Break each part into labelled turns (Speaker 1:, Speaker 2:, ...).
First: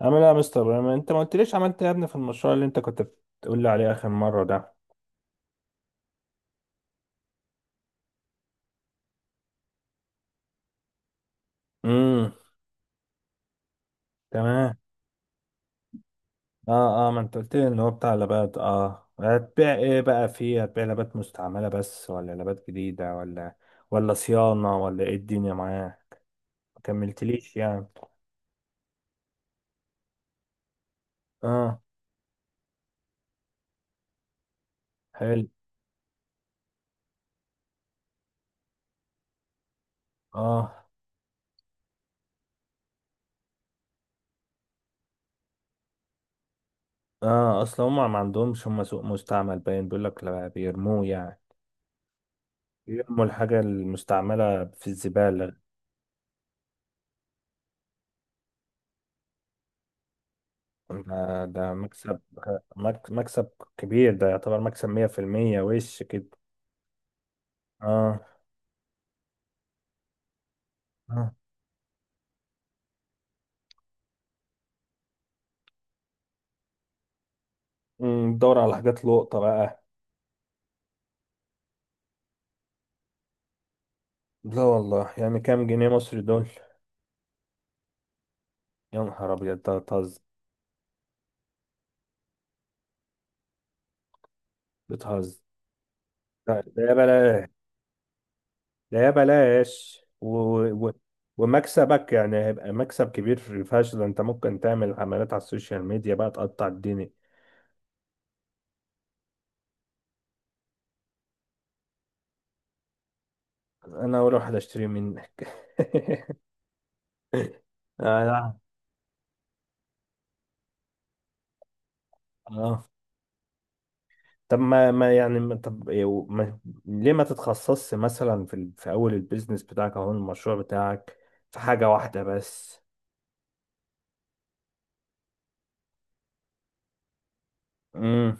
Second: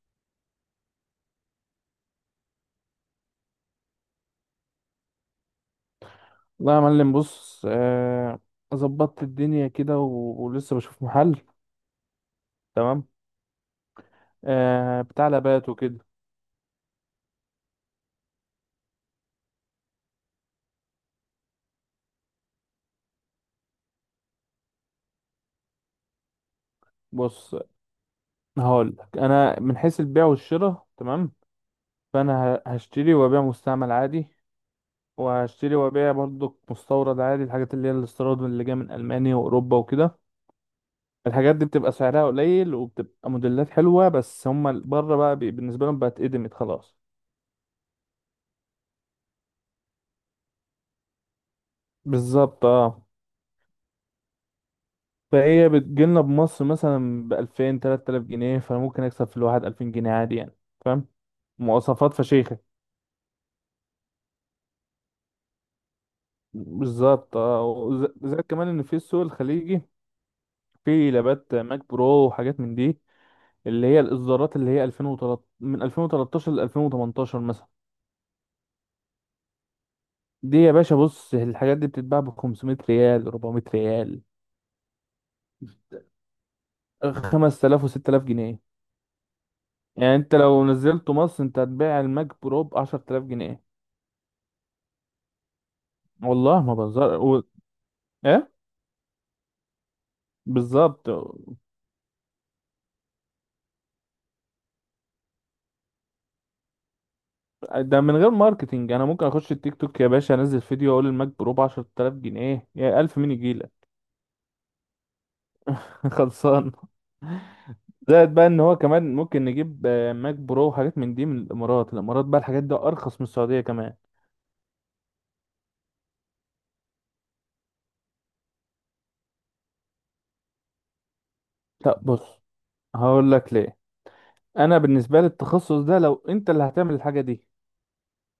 Speaker 1: عامل ايه يا مستر ابراهيم؟ انت ما قلتليش عملت ايه يا ابني في المشروع اللي انت كنت بتقول لي عليه اخر مره ده؟
Speaker 2: لا يا معلم، بص، ظبطت الدنيا كده ولسه بشوف محل.
Speaker 1: امم.
Speaker 2: تمام.
Speaker 1: تمام.
Speaker 2: بتاع لابات وكده.
Speaker 1: اه، اه، ما انت قلت لي ان هو بتاع لابات. اه هتبيع ايه بقى فيه؟ هتبيع لابات مستعمله بس، ولا لابات جديده، ولا صيانه، ولا ايه الدنيا معاه؟ ما
Speaker 2: بص،
Speaker 1: كملتليش يعني.
Speaker 2: هقول لك، انا من حيث البيع والشراء تمام.
Speaker 1: اه.
Speaker 2: فانا هشتري وابيع مستعمل عادي،
Speaker 1: حلو.
Speaker 2: وهشتري وابيع برضك مستورد عادي. الحاجات اللي هي الاستيراد اللي جايه من المانيا واوروبا وكده،
Speaker 1: اه.
Speaker 2: الحاجات دي بتبقى سعرها قليل وبتبقى موديلات حلوه، بس هم بره بقى بالنسبه لهم بقت اتقدمت خلاص.
Speaker 1: اه. اصلا هم ما عندهمش، هم سوق مستعمل باين، بيقول لك لا، بيرموه يعني.
Speaker 2: بالظبط، اه.
Speaker 1: بيرموا الحاجه المستعمله في الزباله.
Speaker 2: فهي بتجيلنا بمصر مثلا بألفين تلات آلاف جنيه، فممكن أكسب في الواحد 2000 جنيه عادي يعني. فاهم؟
Speaker 1: ما ده
Speaker 2: مواصفات
Speaker 1: مكسب.
Speaker 2: فشيخة.
Speaker 1: مكسب كبير. ده يعتبر مكسب 100% وش كده.
Speaker 2: بالظبط، اه.
Speaker 1: اه.
Speaker 2: زائد كمان إن في السوق الخليجي في
Speaker 1: اه.
Speaker 2: لابات ماك برو وحاجات من دي، اللي هي الإصدارات اللي هي 2013، من 2013 ل 2018 مثلا.
Speaker 1: دور على حاجات لقطة بقى.
Speaker 2: دي يا باشا بص، الحاجات دي بتتباع ب 500 ريال، 400 ريال،
Speaker 1: لا والله، يعني كام جنيه مصري دول؟
Speaker 2: 5000 و6000 جنيه.
Speaker 1: يا نهار ابيض، ده
Speaker 2: يعني
Speaker 1: بتهزر!
Speaker 2: انت لو نزلته مصر انت هتبيع الماك برو ب 10000 جنيه.
Speaker 1: بتهزر! لا،
Speaker 2: والله ما
Speaker 1: ده يا
Speaker 2: بهزر
Speaker 1: بلاش.
Speaker 2: إيه؟
Speaker 1: ده يا بلاش و...
Speaker 2: بالظبط.
Speaker 1: ومكسبك يعني هيبقى مكسب كبير فشخ. ده انت ممكن تعمل عملات على السوشيال ميديا بقى تقطع الدنيا.
Speaker 2: ده من غير ماركتينج، انا ممكن اخش التيك توك يا باشا، انزل فيديو اقول الماك برو ب 10000 جنيه يا 1000، مين يجيلك؟
Speaker 1: انا اول واحد اشتري منك.
Speaker 2: خلصان.
Speaker 1: آه،
Speaker 2: زائد بقى
Speaker 1: لا.
Speaker 2: ان هو كمان ممكن نجيب ماك برو وحاجات من دي من الامارات. الامارات بقى الحاجات دي
Speaker 1: اه.
Speaker 2: ارخص من السعوديه كمان.
Speaker 1: طب ما ما يعني ما طب يو- ما ليه ما تتخصصش مثلا في اول البيزنس بتاعك او المشروع بتاعك، في حاجة
Speaker 2: لا
Speaker 1: واحدة
Speaker 2: بص،
Speaker 1: بس.
Speaker 2: هقول لك ليه. انا بالنسبه لي التخصص ده لو انت اللي هتعمل الحاجه دي،
Speaker 1: امم.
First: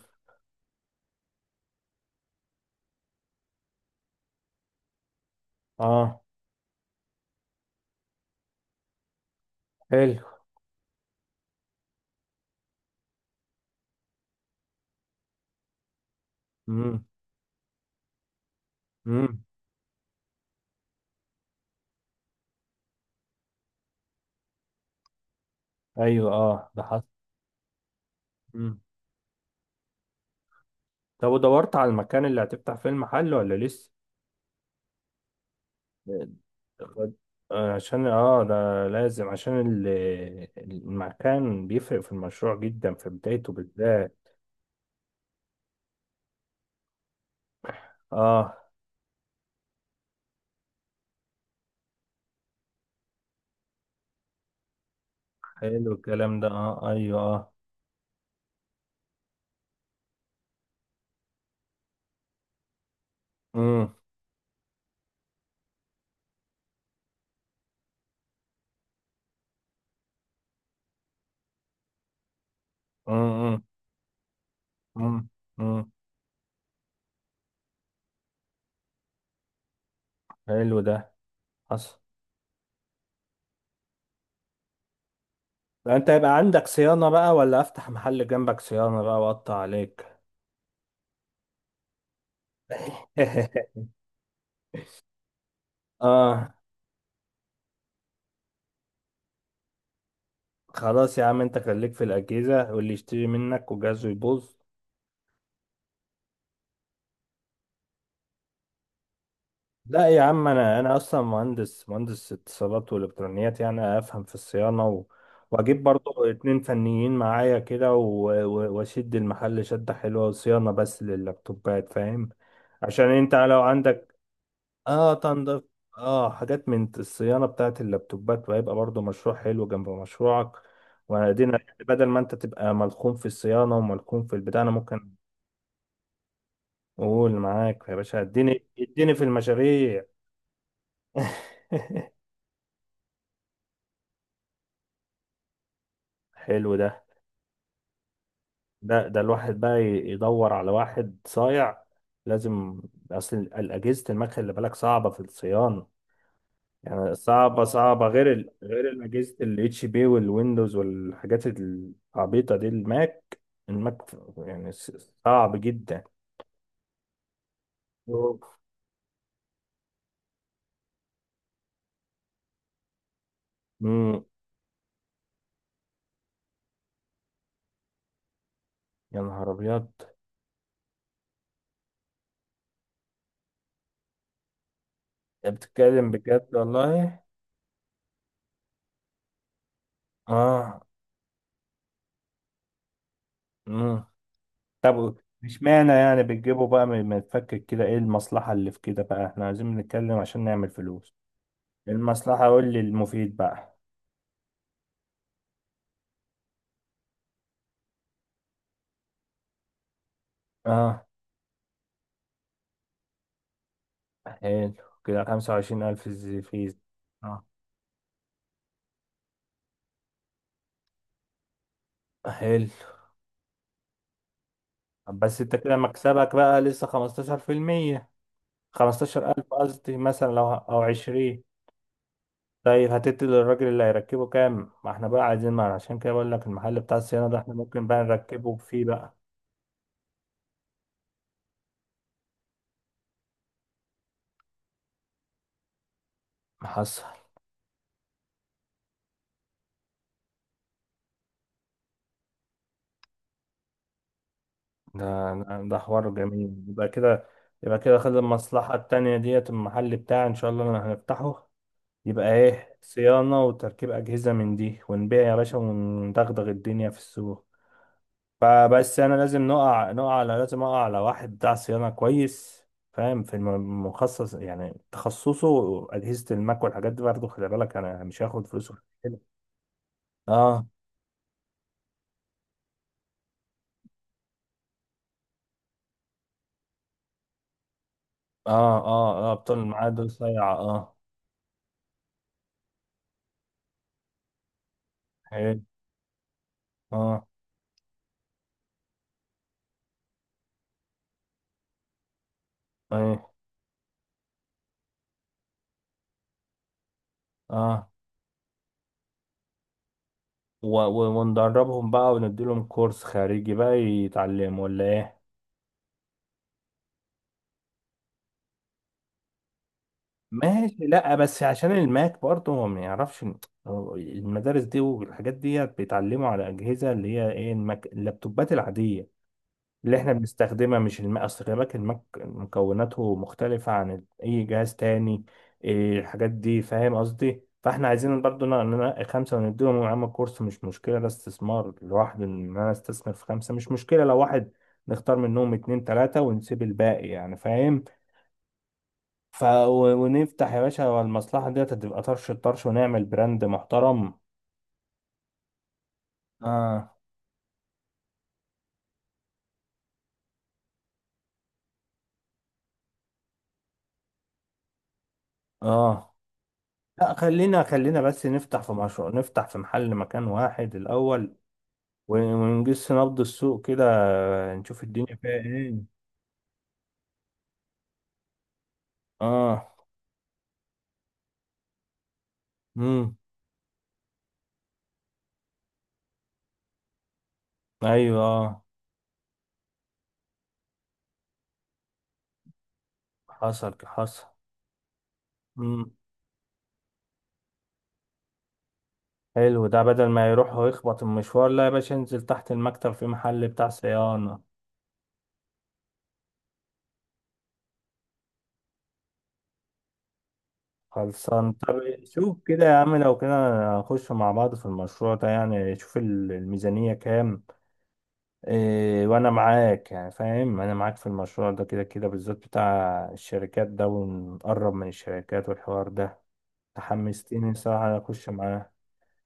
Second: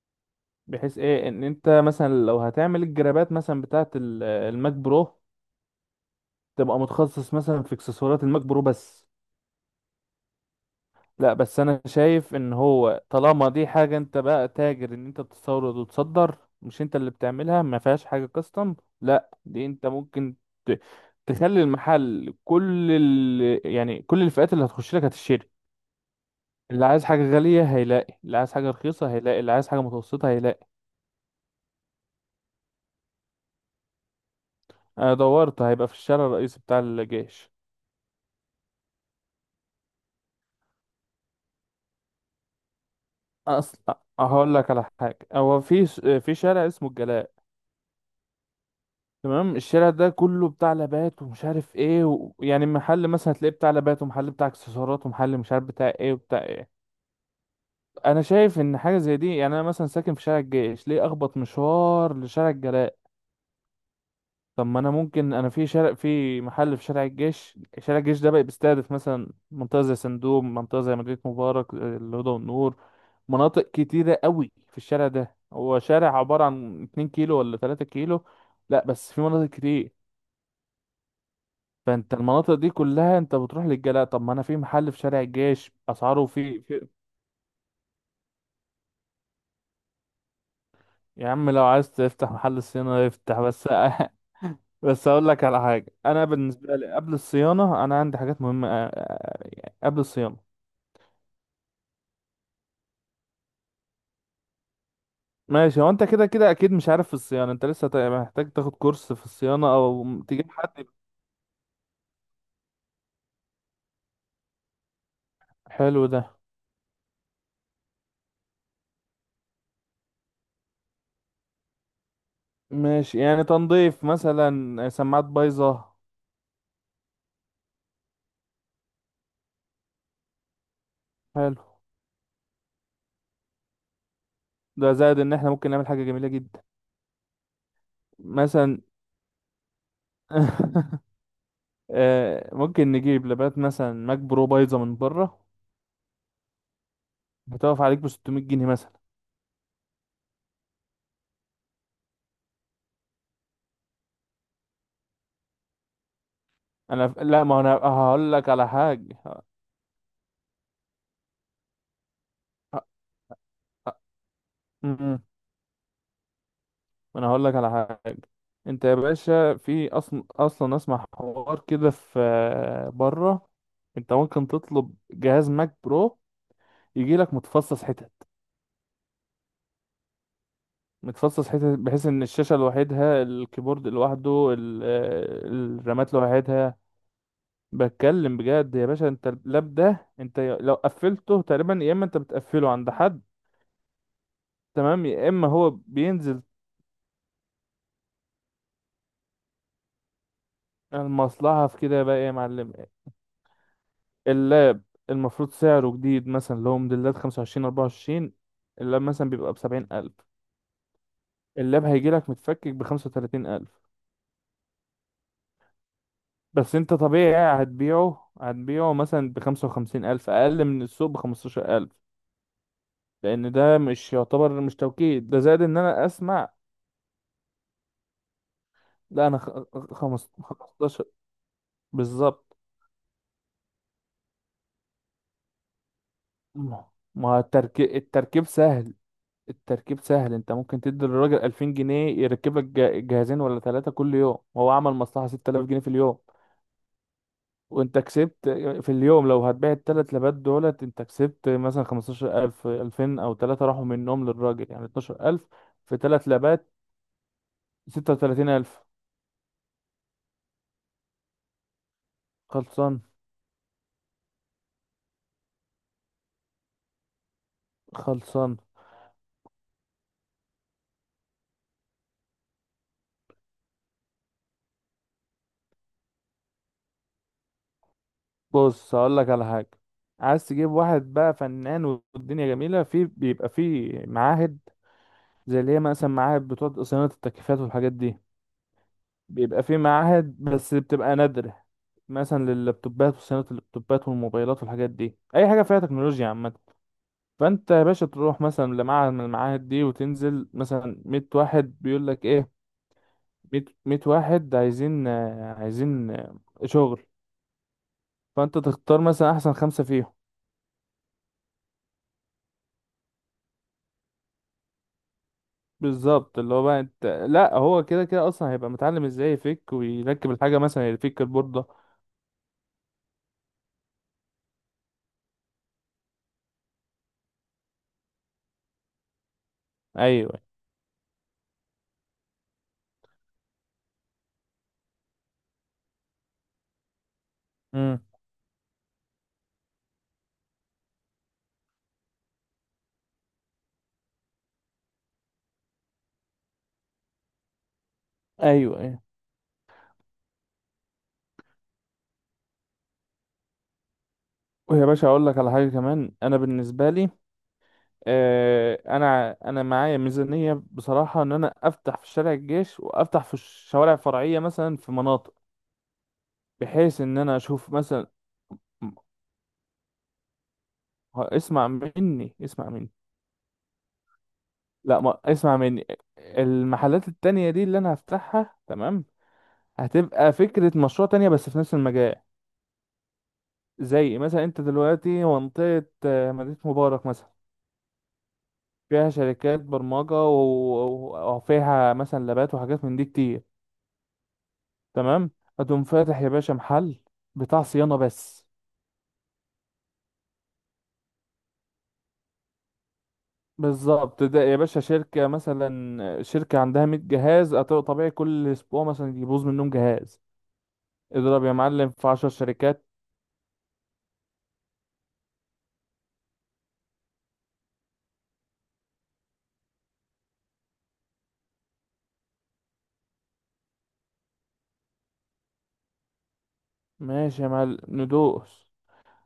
Speaker 2: بحيث ايه، ان انت مثلا لو هتعمل الجرابات مثلا بتاعه الماك برو،
Speaker 1: اه.
Speaker 2: تبقى متخصص مثلا في اكسسوارات الماك برو بس.
Speaker 1: حلو.
Speaker 2: لا بس انا شايف ان هو طالما دي حاجة انت بقى تاجر، ان انت بتستورد وتصدر، مش انت
Speaker 1: امم.
Speaker 2: اللي بتعملها، ما فيهاش حاجة كاستم. لا،
Speaker 1: امم.
Speaker 2: دي انت ممكن ت- تخلي المحل كل يعني كل الفئات اللي هتخش لك هتشتري.
Speaker 1: ايوه، اه، ده
Speaker 2: اللي عايز
Speaker 1: حصل.
Speaker 2: حاجة غالية هيلاقي، اللي عايز حاجة
Speaker 1: امم.
Speaker 2: رخيصة هيلاقي، اللي عايز حاجة متوسطة هيلاقي.
Speaker 1: طب ودورت على المكان اللي هتفتح فيه المحل، ولا لسه؟
Speaker 2: انا دورت، هيبقى في الشارع الرئيسي بتاع
Speaker 1: خد-
Speaker 2: الجيش.
Speaker 1: عشان ده لازم، المكان بيفرق في المشروع جدا في بدايته
Speaker 2: اصلا
Speaker 1: بالذات.
Speaker 2: هقول لك على حاجة، هو في في شارع اسمه الجلاء.
Speaker 1: اه،
Speaker 2: تمام، الشارع ده كله بتاع لابات ومش عارف ايه يعني محل مثلا هتلاقيه بتاع لابات، ومحل بتاع اكسسوارات، ومحل مش عارف بتاع
Speaker 1: حلو
Speaker 2: ايه
Speaker 1: الكلام
Speaker 2: وبتاع
Speaker 1: ده،
Speaker 2: ايه.
Speaker 1: اه، ايوه، اه.
Speaker 2: انا شايف ان حاجه زي دي يعني، انا مثلا ساكن في شارع الجيش، ليه اخبط مشوار لشارع الجلاء؟
Speaker 1: امم.
Speaker 2: طب ما انا ممكن، انا في شارع، في محل في شارع الجيش. شارع الجيش ده بقى بيستهدف مثلا منطقه زي سندوم، منطقه زي مدينه مبارك، الهدى والنور،
Speaker 1: امم.
Speaker 2: مناطق كتيره قوي. في الشارع ده، هو
Speaker 1: امم.
Speaker 2: شارع عباره عن 2 كيلو ولا 3 كيلو. لا بس في مناطق كتير.
Speaker 1: حلو ده. حصل.
Speaker 2: فانت المناطق دي كلها انت بتروح للجلاء؟ طب ما انا في محل في شارع الجيش،
Speaker 1: ده انت
Speaker 2: اسعاره
Speaker 1: يبقى عندك صيانة بقى، ولا افتح محل جنبك صيانة بقى واقطع عليك؟
Speaker 2: يا عم لو عايز تفتح محل صيانة افتح بس. بس اقول لك على حاجة، انا
Speaker 1: اه.
Speaker 2: بالنسبة لي قبل الصيانة، انا عندي حاجات مهمة، يعني قبل الصيانة.
Speaker 1: خلاص يا عم، انت خليك في الاجهزة واللي يشتري منك وجهازه يبوظ.
Speaker 2: ماشي، هو انت كده كده اكيد مش عارف في الصيانة، انت لسه محتاج تاخد كورس في الصيانة
Speaker 1: لا
Speaker 2: او
Speaker 1: يا عم،
Speaker 2: تجيب
Speaker 1: انا
Speaker 2: حد.
Speaker 1: انا اصلا مهندس اتصالات والكترونيات، يعني افهم في الصيانة، واجيب
Speaker 2: حلو ده.
Speaker 1: برضو اتنين فنيين معايا كده، واشد المحل شدة حلوة، وصيانة بس لللابتوبات فاهم. عشان
Speaker 2: ماشي،
Speaker 1: انت
Speaker 2: يعني
Speaker 1: لو
Speaker 2: تنظيف
Speaker 1: عندك،
Speaker 2: مثلا
Speaker 1: اه
Speaker 2: سماعات
Speaker 1: تنضف،
Speaker 2: بايظة.
Speaker 1: اه حاجات من الصيانة بتاعت اللابتوبات، وهيبقى برضو مشروع حلو جنب مشروعك. وادينا
Speaker 2: حلو
Speaker 1: يعني، بدل ما انت تبقى ملخوم في الصيانة وملخوم في البتاع، انا
Speaker 2: ده.
Speaker 1: ممكن
Speaker 2: زائد ان احنا ممكن نعمل حاجة جميلة جدا.
Speaker 1: اقول معاك يا باشا، اديني
Speaker 2: مثلا،
Speaker 1: اديني في المشاريع.
Speaker 2: ممكن نجيب لبات مثلا ماك برو بايظه من بره،
Speaker 1: حلو ده.
Speaker 2: هتقف عليك ب 600 جنيه مثلا.
Speaker 1: ده الواحد بقى يدور على واحد صايع، لازم. اصل الاجهزة المكن اللي بالك صعبة في الصيانة،
Speaker 2: انا
Speaker 1: يعني
Speaker 2: لا، ما
Speaker 1: صعبة
Speaker 2: انا
Speaker 1: صعبة،
Speaker 2: هقول لك على
Speaker 1: غير
Speaker 2: حاجه،
Speaker 1: أجهزة
Speaker 2: ه-
Speaker 1: ال HP والويندوز والحاجات العبيطة دي.
Speaker 2: ه-
Speaker 1: الماك، الماك يعني
Speaker 2: أمم،
Speaker 1: صعب جدا.
Speaker 2: انا هقول لك على حاجه.
Speaker 1: أوف.
Speaker 2: انت يا باشا، في اصلا اصلا، اسمع حوار كده، في بره انت
Speaker 1: مم.
Speaker 2: ممكن تطلب جهاز ماك برو، يجي لك متفصص حتت،
Speaker 1: يا نهار أبيض!
Speaker 2: متفصص حتت، بحيث ان الشاشه لوحدها، الكيبورد لوحده،
Speaker 1: أنت بتتكلم
Speaker 2: الرامات
Speaker 1: بجد
Speaker 2: لوحدها.
Speaker 1: والله.
Speaker 2: بتكلم بجد يا باشا. انت اللاب ده انت لو
Speaker 1: آه.
Speaker 2: قفلته تقريبا، يا اما انت بتقفله عند حد،
Speaker 1: مم.
Speaker 2: تمام،
Speaker 1: طب
Speaker 2: يا اما
Speaker 1: مش
Speaker 2: هو
Speaker 1: معنى يعني
Speaker 2: بينزل.
Speaker 1: بتجيبه بقى ما تفكر كده، إيه المصلحة اللي في كده بقى؟ إحنا عايزين نتكلم عشان نعمل فلوس.
Speaker 2: المصلحة في كده بقى ايه يا
Speaker 1: المصلحة قول
Speaker 2: معلم؟
Speaker 1: لي المفيد بقى.
Speaker 2: اللاب المفروض سعره جديد مثلا، اللي هو موديلات 25، 24، اللاب مثلا بيبقى ب70 ألف.
Speaker 1: آه.
Speaker 2: اللاب هيجيلك متفكك ب35 ألف.
Speaker 1: حلو. كده خمسة وعشرين ألف في.
Speaker 2: بس انت
Speaker 1: آه.
Speaker 2: طبيعي هتبيعه مثلا ب55 ألف، أقل من السوق ب15 ألف.
Speaker 1: حلو.
Speaker 2: لأن ده مش يعتبر، مش توكيد، ده
Speaker 1: بس انت
Speaker 2: زائد
Speaker 1: كده
Speaker 2: إن أنا
Speaker 1: مكسبك
Speaker 2: أسمع.
Speaker 1: بقى لسه 15%،
Speaker 2: لا، أنا
Speaker 1: 15000 قصدي مثلا، لو او
Speaker 2: 15.
Speaker 1: 20.
Speaker 2: بالظبط.
Speaker 1: طيب هتدي للراجل اللي هيركبه كام؟ ما احنا بقى عايزين، ما عشان كده بقول لك المحل
Speaker 2: ما
Speaker 1: بتاع الصيانة ده
Speaker 2: ما
Speaker 1: احنا ممكن
Speaker 2: التركيب
Speaker 1: بقى
Speaker 2: التركيب
Speaker 1: نركبه فيه
Speaker 2: سهل.
Speaker 1: بقى.
Speaker 2: التركيب سهل. انت ممكن تدي للراجل 2000 جنيه يركب لك جهازين ولا ثلاثة كل يوم، هو عمل مصلحة 6000 جنيه في اليوم.
Speaker 1: محصل.
Speaker 2: وانت كسبت في اليوم. لو هتبيع ال3 لبات دولت انت كسبت مثلا 15000، 2000 او ثلاثة راحوا منهم للراجل، يعني
Speaker 1: ده
Speaker 2: 12000.
Speaker 1: ده
Speaker 2: في
Speaker 1: حوار
Speaker 2: ثلاث
Speaker 1: جميل،
Speaker 2: لبات
Speaker 1: يبقى كده. يبقى كده، خد المصلحة
Speaker 2: 36000.
Speaker 1: التانية ديت، المحل بتاعي ان شاء الله اللي هنفتحه. يبقى ايه،
Speaker 2: خلصان.
Speaker 1: صيانة وتركيب أجهزة من دي، ونبيع يا باشا وندغدغ الدنيا في السوق.
Speaker 2: خلصان.
Speaker 1: فبس انا لازم نقع على، لازم اقع على واحد بتاع صيانه كويس، فاهم، مخصص، يعني تخصصه اجهزه الماك والحاجات دي، برضه خلي بالك انا مش هاخد فلوس
Speaker 2: بص، هقول
Speaker 1: كده.
Speaker 2: لك على حاجة، عايز
Speaker 1: اه،
Speaker 2: تجيب واحد بقى فنان والدنيا جميلة. في بيبقى في معاهد، زي اللي هي مثلا معاهد بتوع صيانة التكييفات والحاجات دي.
Speaker 1: اه، اه، اه، بطول
Speaker 2: بيبقى في
Speaker 1: الميعاد دول
Speaker 2: معاهد
Speaker 1: صيع،
Speaker 2: بس
Speaker 1: اه.
Speaker 2: بتبقى نادرة، مثلا لللابتوبات، وصيانة اللابتوبات والموبايلات والحاجات دي، أي
Speaker 1: حلو.
Speaker 2: حاجة فيها تكنولوجيا عامة.
Speaker 1: اه.
Speaker 2: فأنت يا باشا تروح مثلا لمعهد من المعاهد دي، وتنزل مثلا 100 واحد بيقول لك إيه؟
Speaker 1: ايه.
Speaker 2: مية، مية واحد عايزين شغل.
Speaker 1: اه.
Speaker 2: فأنت تختار مثلا أحسن خمسة فيهم.
Speaker 1: وندربهم بقى، ونديلهم كورس خارجي بقى يتعلموا، ولا ايه؟
Speaker 2: بالظبط، اللي هو بقى انت، لا، هو كده كده اصلا هيبقى متعلم ازاي يفك ويركب الحاجه،
Speaker 1: ماشي.
Speaker 2: مثلا
Speaker 1: لا
Speaker 2: يفك
Speaker 1: بس
Speaker 2: البورده.
Speaker 1: عشان الماك برضه، هو ما يعرفش هو المدارس دي والحاجات دي بيتعلموا على أجهزة اللي هي ايه، الماك، اللابتوبات العادية اللي احنا
Speaker 2: ايوه.
Speaker 1: بنستخدمها، مش الماك. اصل خلي بالك الماك مكوناته مختلفة عن اي جهاز تاني. إيه الحاجات دي، فاهم قصدي؟ فاحنا
Speaker 2: امم.
Speaker 1: عايزين برضه ننقي خمسة ونديهم يا عم كورس، مش مشكلة، ده استثمار لوحده، ان انا استثمر في خمسة مش مشكلة. لو واحد نختار منهم اتنين تلاتة ونسيب الباقي، يعني فاهم.
Speaker 2: ايوه.
Speaker 1: ف ونفتح يا باشا، والمصلحة ديت هتبقى طرش الطرش، ونعمل براند محترم.
Speaker 2: ويا باشا اقول لك على حاجه كمان. انا بالنسبه
Speaker 1: اه.
Speaker 2: لي، انا معايا ميزانيه بصراحه، ان انا افتح في شارع الجيش وافتح في الشوارع الفرعيه مثلا في مناطق،
Speaker 1: اه.
Speaker 2: بحيث
Speaker 1: لا،
Speaker 2: ان انا
Speaker 1: خلينا،
Speaker 2: اشوف
Speaker 1: خلينا
Speaker 2: مثلا.
Speaker 1: بس نفتح في
Speaker 2: م-
Speaker 1: مشروع، نفتح في محل مكان واحد الأول،
Speaker 2: اسمع مني، اسمع
Speaker 1: ونجس
Speaker 2: مني.
Speaker 1: نبض السوق كده، نشوف
Speaker 2: لا،
Speaker 1: الدنيا
Speaker 2: ما
Speaker 1: فيها
Speaker 2: اسمع
Speaker 1: ايه.
Speaker 2: مني. المحلات التانية دي اللي انا هفتحها، تمام،
Speaker 1: اه.
Speaker 2: هتبقى فكره مشروع تانية بس في نفس المجال.
Speaker 1: امم.
Speaker 2: زي مثلا انت دلوقتي منطقه مدينه مبارك مثلا،
Speaker 1: ايوه، آه.
Speaker 2: فيها شركات برمجه، وفيها مثلا لابات وحاجات من دي كتير.
Speaker 1: حصل، حصل.
Speaker 2: تمام. هتقوم
Speaker 1: امم.
Speaker 2: فاتح يا باشا محل بتاع صيانة بس.
Speaker 1: حلو ده، بدل ما يروح ويخبط المشوار، لا يا باشا انزل تحت المكتب في محل بتاع
Speaker 2: بالظبط. ده
Speaker 1: صيانة.
Speaker 2: يا باشا شركة، مثلا شركة عندها 100 جهاز طبيعي كل أسبوع مثلا يبوظ منهم جهاز. اضرب
Speaker 1: خلصان.
Speaker 2: يا
Speaker 1: طب
Speaker 2: معلم في 10
Speaker 1: شوف كده يا
Speaker 2: شركات.
Speaker 1: عم، لو كده نخش مع بعض في المشروع ده، يعني شوف الميزانية كام. إيه، وانا معاك يعني فاهم، انا معاك في المشروع ده كده كده، بالذات بتاع الشركات ده، ونقرب من الشركات والحوار ده.
Speaker 2: ماشي يا
Speaker 1: تحمستني
Speaker 2: معلم،
Speaker 1: صراحة اخش
Speaker 2: ندوس.
Speaker 1: معاه.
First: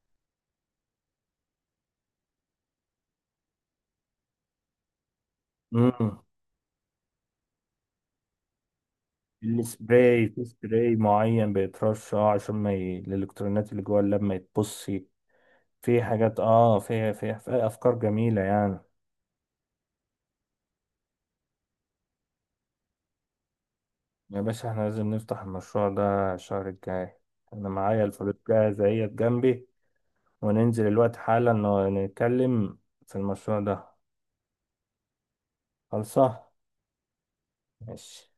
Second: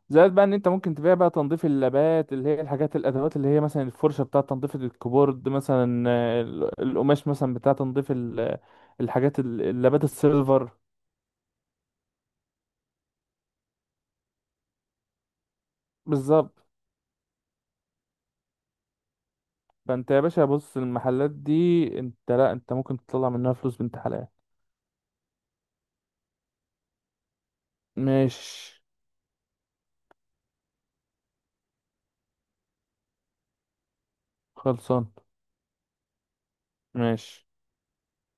Speaker 2: زائد بقى ان انت ممكن تبيع بقى تنظيف اللابات، اللي هي الحاجات، الادوات اللي هي مثلا الفرشه بتاع تنظيف الكيبورد مثلا،
Speaker 1: امم.
Speaker 2: القماش مثلا بتاع تنظيف الحاجات، اللابات
Speaker 1: السبراي، في
Speaker 2: السيلفر.
Speaker 1: سبراي معين بيترش، اه، عشان ما الالكترونات اللي جوه اللاب ما يتبصي. في حاجات،
Speaker 2: بالظبط.
Speaker 1: اه، في افكار جميلة يعني.
Speaker 2: فانت يا باشا بص، المحلات دي انت، لا، انت ممكن تطلع منها فلوس بنت حلال.
Speaker 1: يا باشا، احنا لازم نفتح المشروع ده الشهر الجاي. انا معايا الفلوس
Speaker 2: ماشي.
Speaker 1: جاهزة اهي جنبي، وننزل الوقت حالا نتكلم في المشروع ده.
Speaker 2: خلصان.
Speaker 1: خلصة.
Speaker 2: ماشي.
Speaker 1: ماشي.